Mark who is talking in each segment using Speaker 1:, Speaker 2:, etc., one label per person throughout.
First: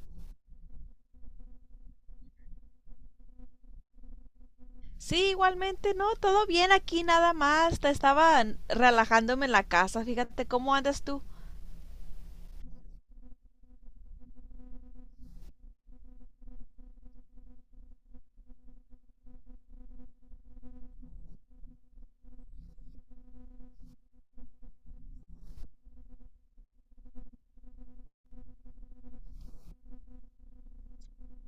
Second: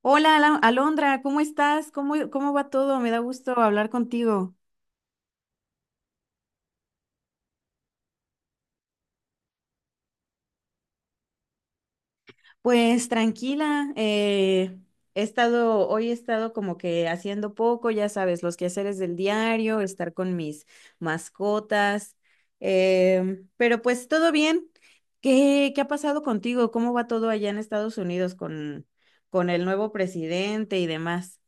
Speaker 1: Hola, Alondra, ¿cómo estás? ¿Cómo va todo? Me da gusto hablar contigo.
Speaker 2: Sí, igualmente, no, todo bien aquí nada más. Te estaba relajándome en la casa. Fíjate cómo andas tú.
Speaker 1: Pues tranquila, hoy he estado como que haciendo poco, ya sabes, los quehaceres del diario, estar con mis mascotas, pero pues todo bien. ¿Qué ha pasado contigo? ¿Cómo va todo allá en Estados Unidos con el nuevo presidente y demás?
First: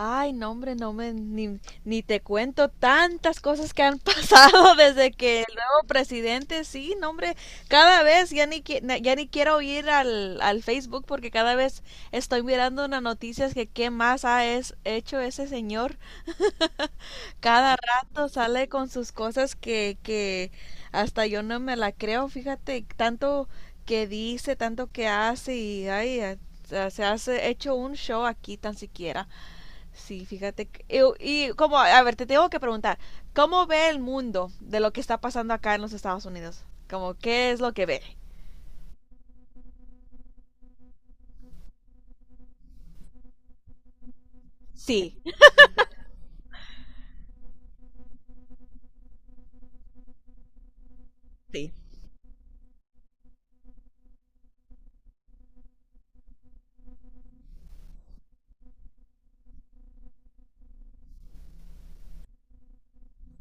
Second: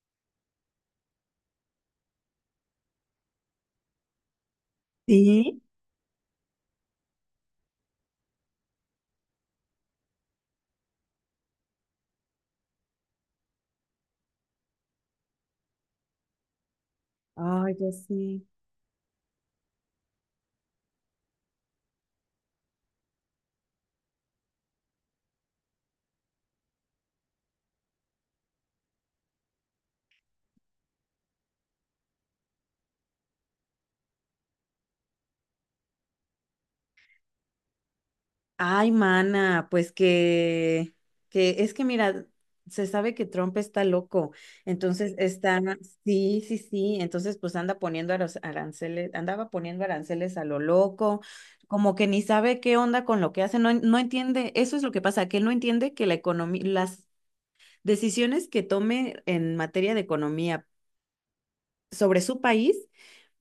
Speaker 2: Ay, no, hombre, no me ni te cuento tantas cosas que han pasado desde que el
Speaker 1: Sí.
Speaker 2: nuevo presidente, sí, no, hombre, cada vez ya ni quiero ir al Facebook, porque cada vez estoy mirando unas noticias que qué más ha hecho ese señor.
Speaker 1: Ay,
Speaker 2: Cada
Speaker 1: ya
Speaker 2: rato
Speaker 1: sé.
Speaker 2: sale con sus cosas que hasta yo no me la creo, fíjate, tanto que dice, tanto que hace y ay, se hace hecho un show aquí tan siquiera. Sí, fíjate. Y como, a ver, te tengo que preguntar, ¿cómo ve el mundo de lo que está pasando acá en los Estados Unidos? Como, ¿qué es lo que ve?
Speaker 1: Ay, mana, que es que mira, se sabe que Trump está loco, entonces
Speaker 2: Sí,
Speaker 1: está, sí, entonces pues anda poniendo aranceles, andaba poniendo aranceles a lo loco,
Speaker 2: sí,
Speaker 1: como que ni sabe qué onda con lo que hace, no, no entiende, eso es lo que pasa, que él no entiende que las decisiones que tome en materia de economía sobre su país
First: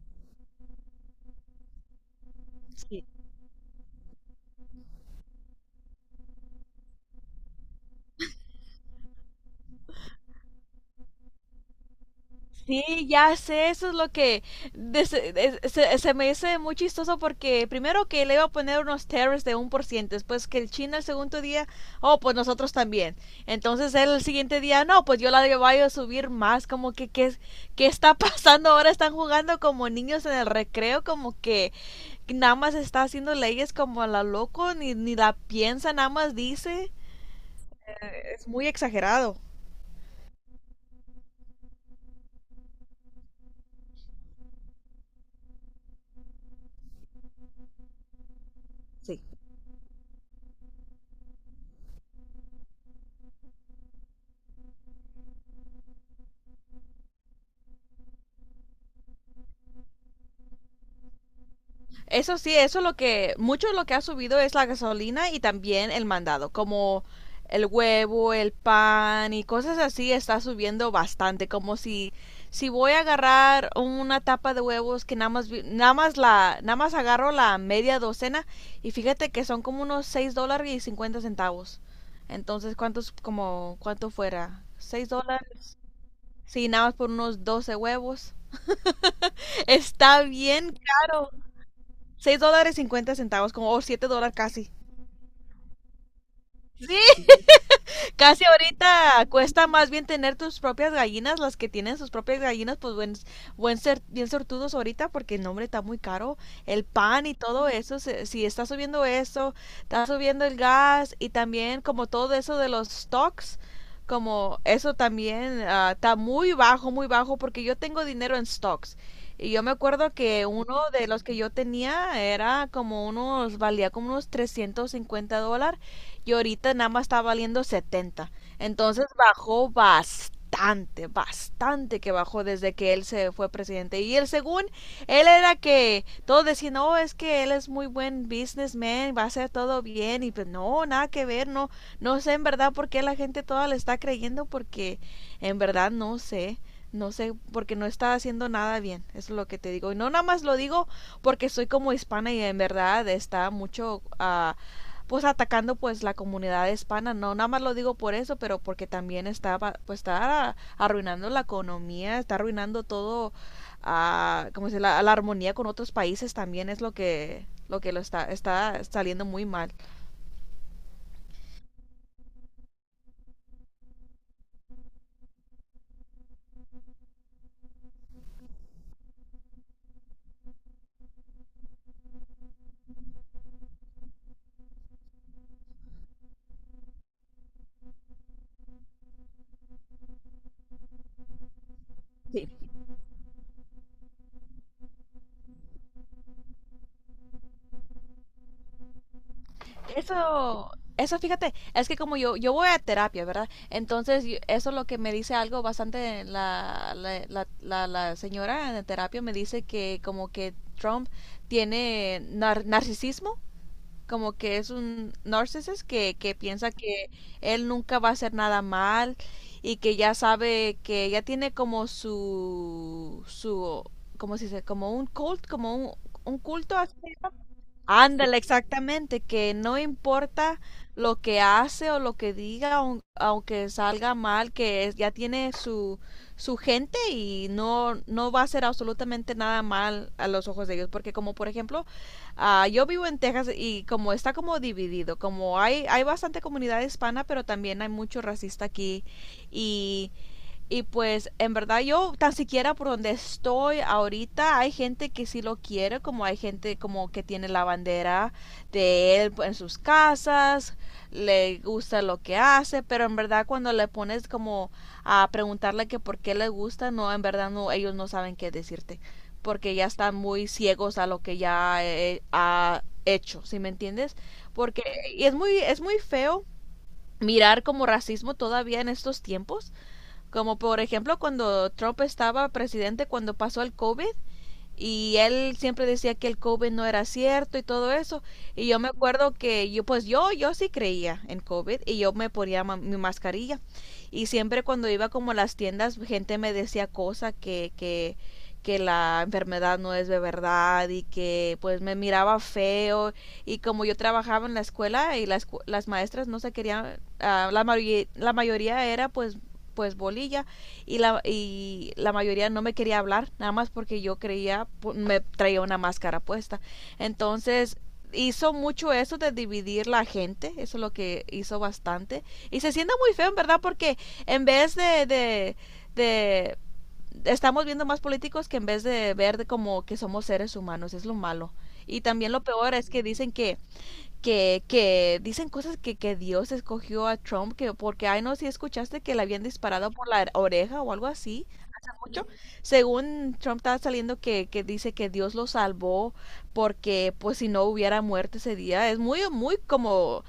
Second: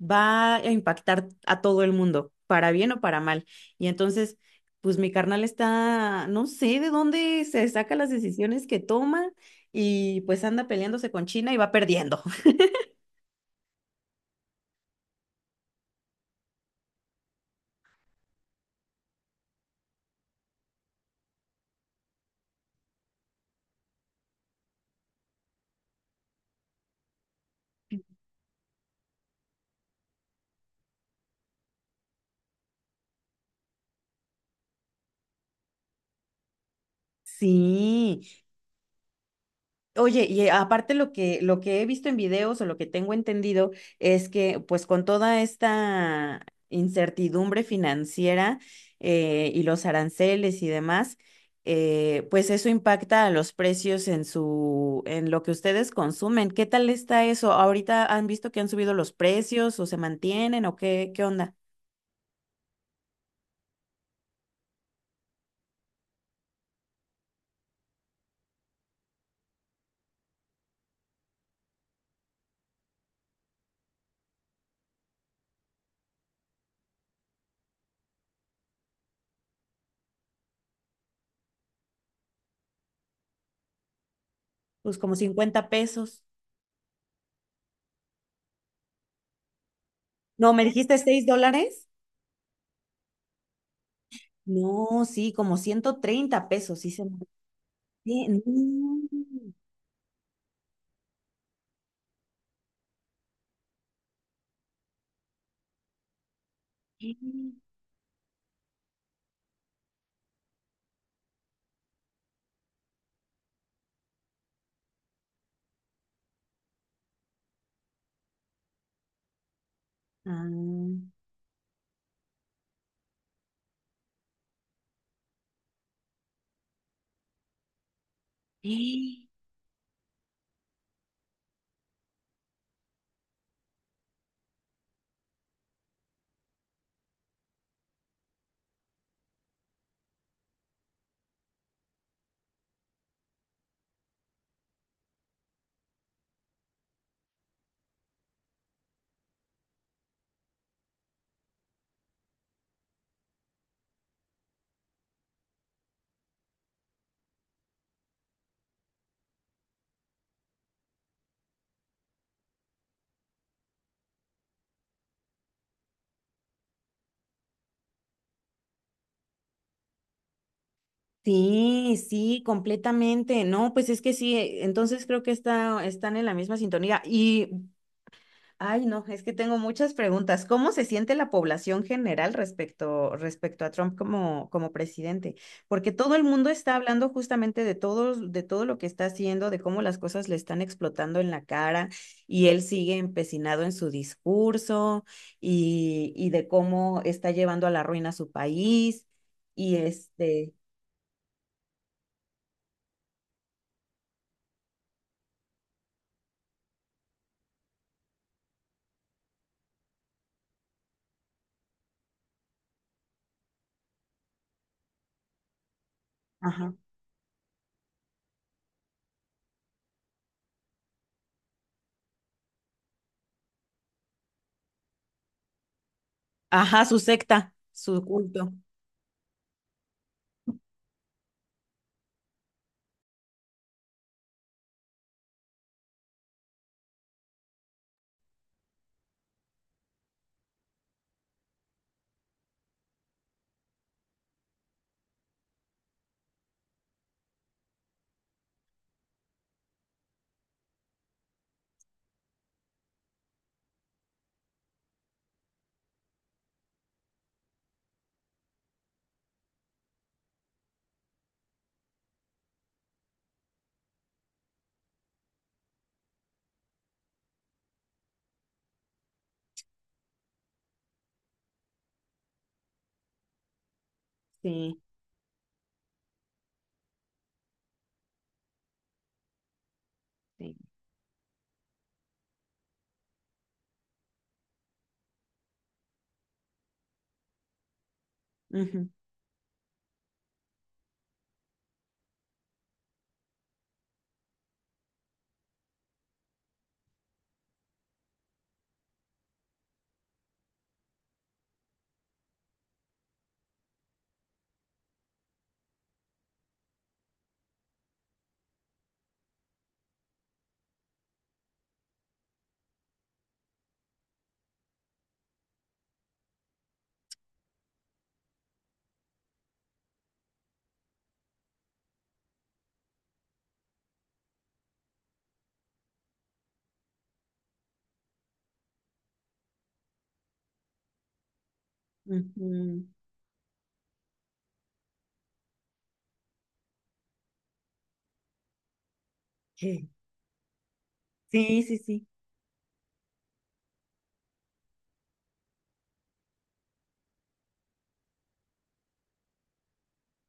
Speaker 1: va a impactar a todo el mundo, para bien o
Speaker 2: sí.
Speaker 1: para mal. Y entonces, pues mi carnal está, no sé de dónde se saca las decisiones que toma y pues anda peleándose con China y va perdiendo.
Speaker 2: Sí, ya sé, eso es lo que de- se, se me hace muy chistoso, porque primero que le iba a poner unos tariffs de 1%, después que el China el segundo día, oh, pues nosotros también. Entonces él el siguiente día, no, pues yo la voy a subir más, como que qué, qué está pasando ahora, están jugando como niños en el recreo, como que nada más está haciendo leyes como a la loco, ni la piensa, nada más dice.
Speaker 1: Sí.
Speaker 2: Es muy exagerado.
Speaker 1: Oye, y aparte lo que he visto en videos o lo que tengo entendido es que pues con toda esta incertidumbre financiera
Speaker 2: Sí.
Speaker 1: y los aranceles y demás, pues eso impacta a los precios en en lo que ustedes consumen. ¿Qué tal está eso? ¿Ahorita han visto que han subido los precios o se mantienen o qué onda?
Speaker 2: Eso sí, eso es lo que, mucho de lo que ha subido es la gasolina y también el mandado, como el huevo, el pan y cosas así está subiendo bastante. Como si voy a agarrar una tapa de huevos que nada más agarro la media docena y fíjate que son como unos $6.50. Entonces, ¿cuántos como cuánto fuera?
Speaker 1: Pues
Speaker 2: ¿Seis
Speaker 1: como cincuenta
Speaker 2: dólares?
Speaker 1: pesos.
Speaker 2: Sí, nada más por unos 12 huevos. Está
Speaker 1: No, ¿me
Speaker 2: bien
Speaker 1: dijiste 6
Speaker 2: caro,
Speaker 1: dólares?
Speaker 2: $6.50, como, o 7 dólares casi.
Speaker 1: No, sí, como 130 pesos, sí se
Speaker 2: Sí,
Speaker 1: mantiene.
Speaker 2: casi
Speaker 1: No.
Speaker 2: ahorita cuesta más bien tener tus propias gallinas. Las que tienen sus propias gallinas, pues buen, buen ser, bien sortudos ahorita, porque no, hombre, está muy caro. El pan y
Speaker 1: Mm.
Speaker 2: todo eso, si está subiendo eso, está subiendo el gas y también como todo eso de los stocks, como eso también está muy bajo, porque yo tengo dinero en stocks. Y yo me acuerdo que uno de
Speaker 1: Ah,
Speaker 2: los que yo tenía era como unos, valía como unos $350 y ahorita nada más está valiendo 70. Entonces
Speaker 1: sí,
Speaker 2: bajó bastante, bastante que bajó desde que él se fue presidente. Y él, según él, era que todos decían, no, es que él es muy buen businessman, va a hacer todo bien. Y pues no, nada que ver. No no sé en verdad por qué la gente toda le está creyendo, porque en verdad no sé, porque no está haciendo nada bien, eso es lo que te digo. Y no nada más lo digo porque soy como hispana y en verdad está mucho, pues, atacando pues la comunidad hispana. No nada más lo digo por eso, pero porque también está, pues está arruinando la economía, está arruinando todo a, como dice, armonía con otros países. También es lo que lo está saliendo muy mal.
Speaker 1: sí, completamente. No, pues es que sí, entonces creo que está, están en la misma sintonía. Y ay, no, es que tengo muchas preguntas. ¿Cómo se siente la población general respecto a Trump como presidente? Porque todo el mundo está hablando justamente de todo lo que está haciendo, de cómo las cosas le están explotando en la cara y
Speaker 2: Sí,
Speaker 1: él sigue empecinado en su discurso y de cómo está llevando a la ruina a su país y
Speaker 2: eso eso fíjate, es que como yo voy a terapia, verdad, entonces eso es lo que me dice algo bastante la señora en terapia. Me dice que como que Trump tiene narcisismo, como que es un narcisista que piensa
Speaker 1: ajá,
Speaker 2: que él nunca va a hacer nada mal y que ya sabe que ya tiene como su cómo se dice, como un un culto
Speaker 1: ajá,
Speaker 2: así.
Speaker 1: su secta, su
Speaker 2: Ándale,
Speaker 1: culto.
Speaker 2: exactamente, que no importa lo que hace o lo que diga, aunque salga mal, que ya tiene su, su gente y no, no va a hacer absolutamente nada mal a los ojos de ellos. Porque, como por ejemplo, ah, yo vivo en Texas y como está como dividido, como hay bastante comunidad hispana, pero también hay mucho racista aquí. Y pues en verdad yo tan siquiera por donde estoy ahorita hay gente que sí lo quiere, como hay gente como que tiene la bandera de él en sus casas, le gusta lo que hace, pero en verdad cuando le pones como a preguntarle que por qué le gusta, no, en verdad no, ellos no saben qué decirte, porque ya están muy ciegos a lo que ya, ha hecho, ¿sí me entiendes?
Speaker 1: Sí,
Speaker 2: Porque, y es muy feo mirar como racismo todavía en estos tiempos,
Speaker 1: sí.
Speaker 2: como por ejemplo, cuando Trump estaba presidente, cuando pasó el COVID, y él siempre decía que el COVID no era cierto y todo eso. Y yo me
Speaker 1: Ujú,
Speaker 2: acuerdo que yo, pues yo sí creía en COVID y yo me ponía mi mascarilla. Y siempre cuando iba como a las tiendas, gente me decía cosas que la enfermedad no es de verdad y que pues me miraba feo. Y como yo trabajaba en la escuela y las maestras no se querían, ah, la mayoría era, pues, bolilla, la mayoría no me quería hablar, nada más porque yo creía, me traía una máscara puesta. Entonces hizo mucho eso de dividir la gente, eso es lo que hizo bastante. Y se siente muy feo, en verdad, porque en vez de estamos viendo más políticos que, en vez de ver de como que somos seres humanos, es lo malo. Y también lo peor
Speaker 1: ujú.
Speaker 2: es que dicen que dicen cosas que Dios escogió a Trump, que porque, ay, no, si escuchaste que le habían disparado por la oreja o algo así,
Speaker 1: Sí, sí, sí.
Speaker 2: mucho. Según Trump, estaba saliendo que dice que Dios lo salvó porque, pues, si no hubiera muerto ese día. Es muy, muy como,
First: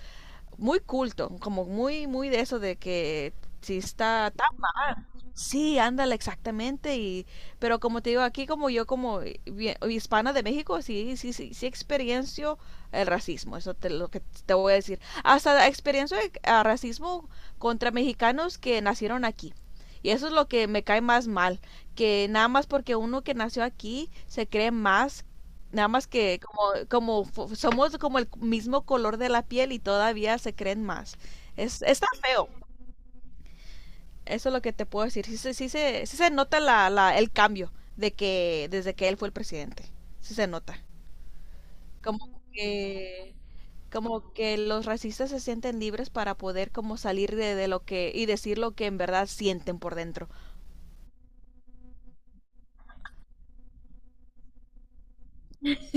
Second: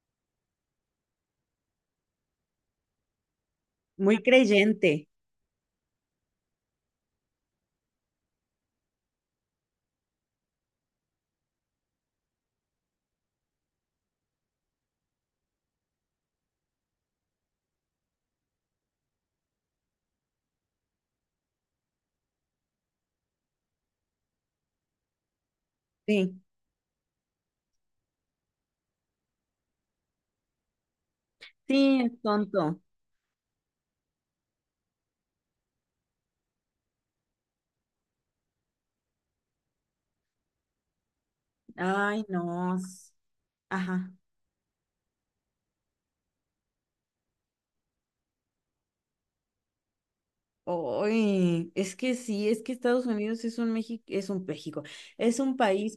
Speaker 2: muy culto, como muy, muy de eso de que si
Speaker 1: Muy
Speaker 2: está tan.
Speaker 1: creyente,
Speaker 2: Sí, ándale, exactamente. Y, pero como te digo, aquí, como yo como hispana de México, sí, sí, sí, sí experiencio el racismo, eso te lo que te voy a decir. Hasta experiencio el, ah, racismo contra mexicanos que nacieron aquí. Y eso es lo que me cae más mal, que nada más porque uno que nació aquí se cree más, nada más
Speaker 1: sí.
Speaker 2: que como, como somos como el mismo color de la piel y todavía se creen más. Es,
Speaker 1: Sí,
Speaker 2: está
Speaker 1: es
Speaker 2: feo.
Speaker 1: tonto.
Speaker 2: Eso es lo que te puedo decir. Sí, sí se nota el cambio de que desde que él fue el presidente. Sí se nota.
Speaker 1: Ay,
Speaker 2: Como
Speaker 1: no.
Speaker 2: que,
Speaker 1: Ajá.
Speaker 2: como que los racistas se sienten libres para poder como salir de lo que, y decir lo que en verdad sienten por dentro.
Speaker 1: Oy, es que sí, es que Estados Unidos es un México, es un México, es un país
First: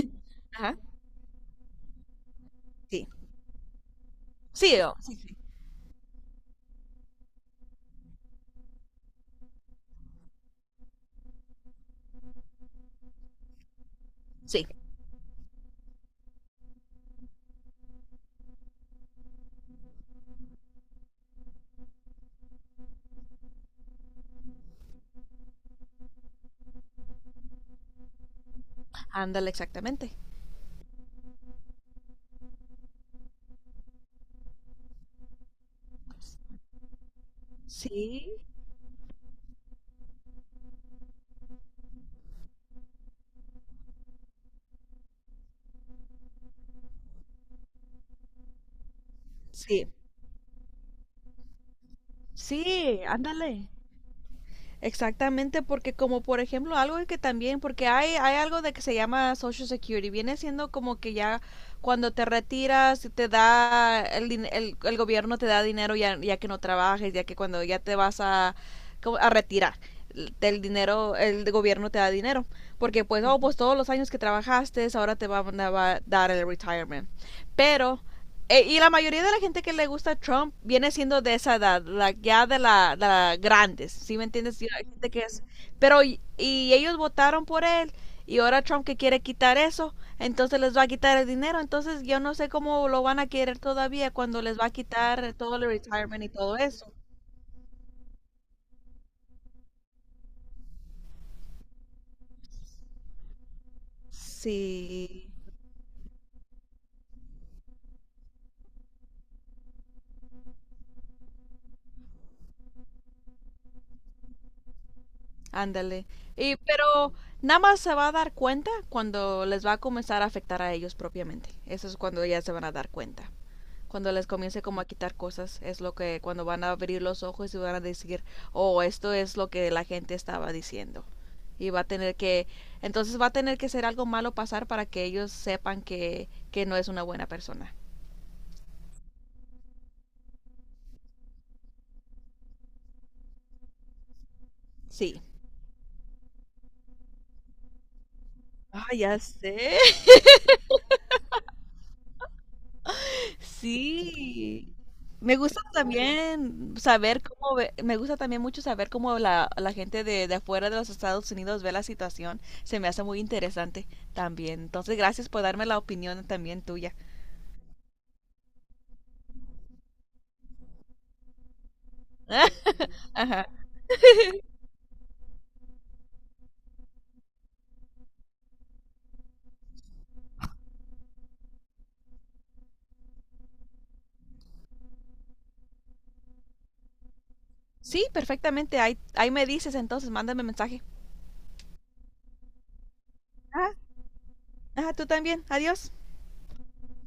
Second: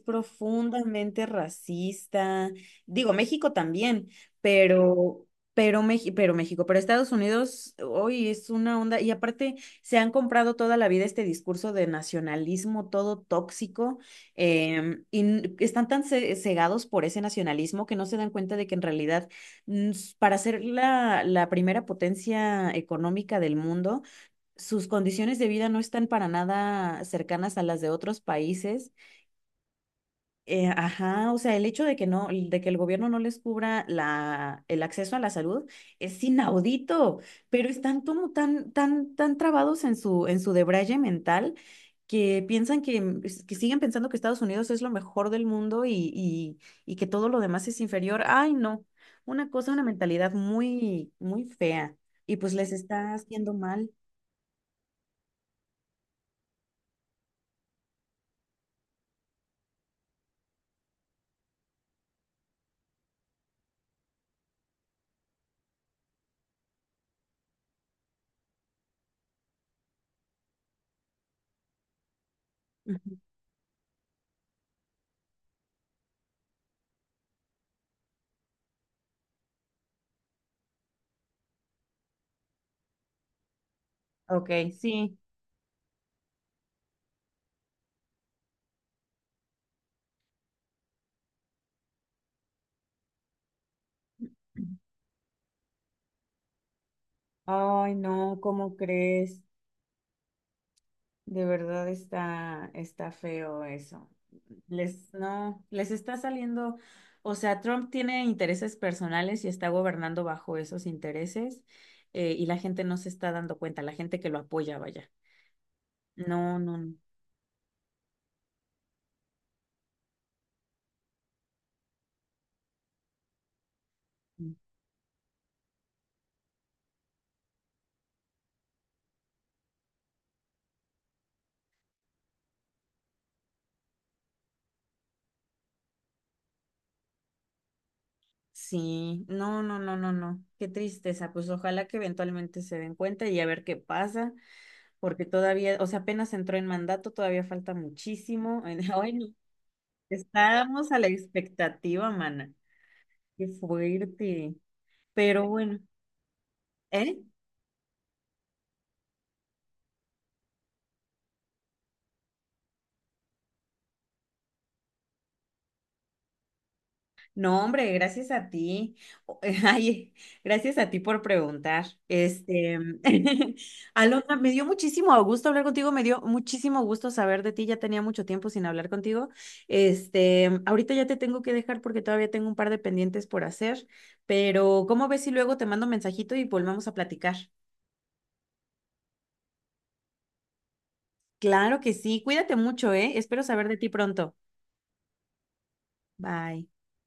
Speaker 2: Ajá.
Speaker 1: profundamente racista.
Speaker 2: Sí.
Speaker 1: Digo, México también,
Speaker 2: Sí,
Speaker 1: pero, pero México, pero Estados Unidos, hoy es una onda. Y aparte, se han comprado toda la vida este discurso de nacionalismo todo tóxico,
Speaker 2: sí.
Speaker 1: están tan cegados por ese nacionalismo que no se dan cuenta de que en realidad, para ser la primera potencia económica del mundo, sus condiciones de vida no están para nada cercanas a las de otros países.
Speaker 2: Ándale, exactamente.
Speaker 1: Ajá, o sea, el hecho de que no, de que el gobierno no les cubra el acceso a la salud es inaudito, pero están como
Speaker 2: Sí,
Speaker 1: tan trabados en en su debraye mental que piensan que siguen pensando que Estados Unidos es lo mejor del mundo y que todo lo demás es inferior. Ay, no, una cosa, una
Speaker 2: sí.
Speaker 1: mentalidad muy, muy fea y pues les
Speaker 2: Sí,
Speaker 1: está haciendo
Speaker 2: ándale.
Speaker 1: mal.
Speaker 2: Exactamente, porque como por ejemplo algo que también, porque hay algo de que se llama Social Security, viene siendo como que ya cuando te retiras te da, el gobierno te da dinero ya, que no trabajes, ya que cuando ya te vas a, como a retirar, el dinero, el gobierno te da dinero, porque
Speaker 1: Ujú.
Speaker 2: pues, oh, pues todos los años que trabajaste, ahora te van a dar el retirement. Pero, y la mayoría de la gente que le gusta a Trump viene siendo de esa edad, la, ya de la grandes, ¿sí me
Speaker 1: Ok,
Speaker 2: entiendes? Yo, hay gente
Speaker 1: sí.
Speaker 2: que es, pero y ellos votaron por él, y ahora Trump que quiere quitar eso, entonces les va a quitar el dinero. Entonces yo no sé cómo lo van a querer todavía cuando les va a quitar todo el retirement y todo eso.
Speaker 1: Ay, no, ¿cómo crees? De verdad está, está feo eso. Les,
Speaker 2: Sí,
Speaker 1: no, les está saliendo, o sea, Trump tiene intereses personales y está gobernando bajo esos intereses, y la gente no se está dando cuenta, la gente que lo apoya, vaya.
Speaker 2: ándale. Y
Speaker 1: No, no, no.
Speaker 2: pero nada más se va a dar cuenta cuando les va a comenzar a afectar a ellos propiamente. Eso es cuando ya se van a dar cuenta, cuando les comience como a quitar cosas, es lo que cuando van a abrir los ojos y van a decir, oh, esto es lo que la gente estaba diciendo. Y va a tener que, entonces va a tener que ser algo malo pasar para que ellos sepan que no es una buena persona.
Speaker 1: Sí, no. Qué tristeza. Pues ojalá que eventualmente se den cuenta y a ver qué pasa,
Speaker 2: Sí.
Speaker 1: porque todavía, o sea, apenas entró en mandato, todavía falta muchísimo.
Speaker 2: Ah,
Speaker 1: Ay,
Speaker 2: ya
Speaker 1: no.
Speaker 2: sé.
Speaker 1: Estábamos a la expectativa, mana. Qué fuerte.
Speaker 2: Sí. Me
Speaker 1: Pero
Speaker 2: gusta
Speaker 1: bueno,
Speaker 2: también
Speaker 1: ¿eh?
Speaker 2: saber cómo, me gusta también mucho saber cómo la gente de afuera de los Estados Unidos ve la situación. Se me hace muy interesante también. Entonces, gracias por darme la opinión también tuya.
Speaker 1: No, hombre, gracias a ti. O- Ay, gracias a ti por preguntar.
Speaker 2: Ajá.
Speaker 1: Alondra, me dio muchísimo gusto hablar contigo, me dio muchísimo gusto saber de ti. Ya tenía mucho tiempo sin hablar contigo. Este, ahorita ya te tengo que dejar porque todavía tengo un par de pendientes por hacer, pero ¿cómo ves si luego te mando un mensajito y volvemos a platicar?
Speaker 2: Sí, perfectamente. Ahí me dices entonces, mándame mensaje.
Speaker 1: Claro que sí. Cuídate mucho, ¿eh? Espero saber
Speaker 2: Ajá.
Speaker 1: de ti pronto.
Speaker 2: Ajá, tú también. Adiós.
Speaker 1: Bye.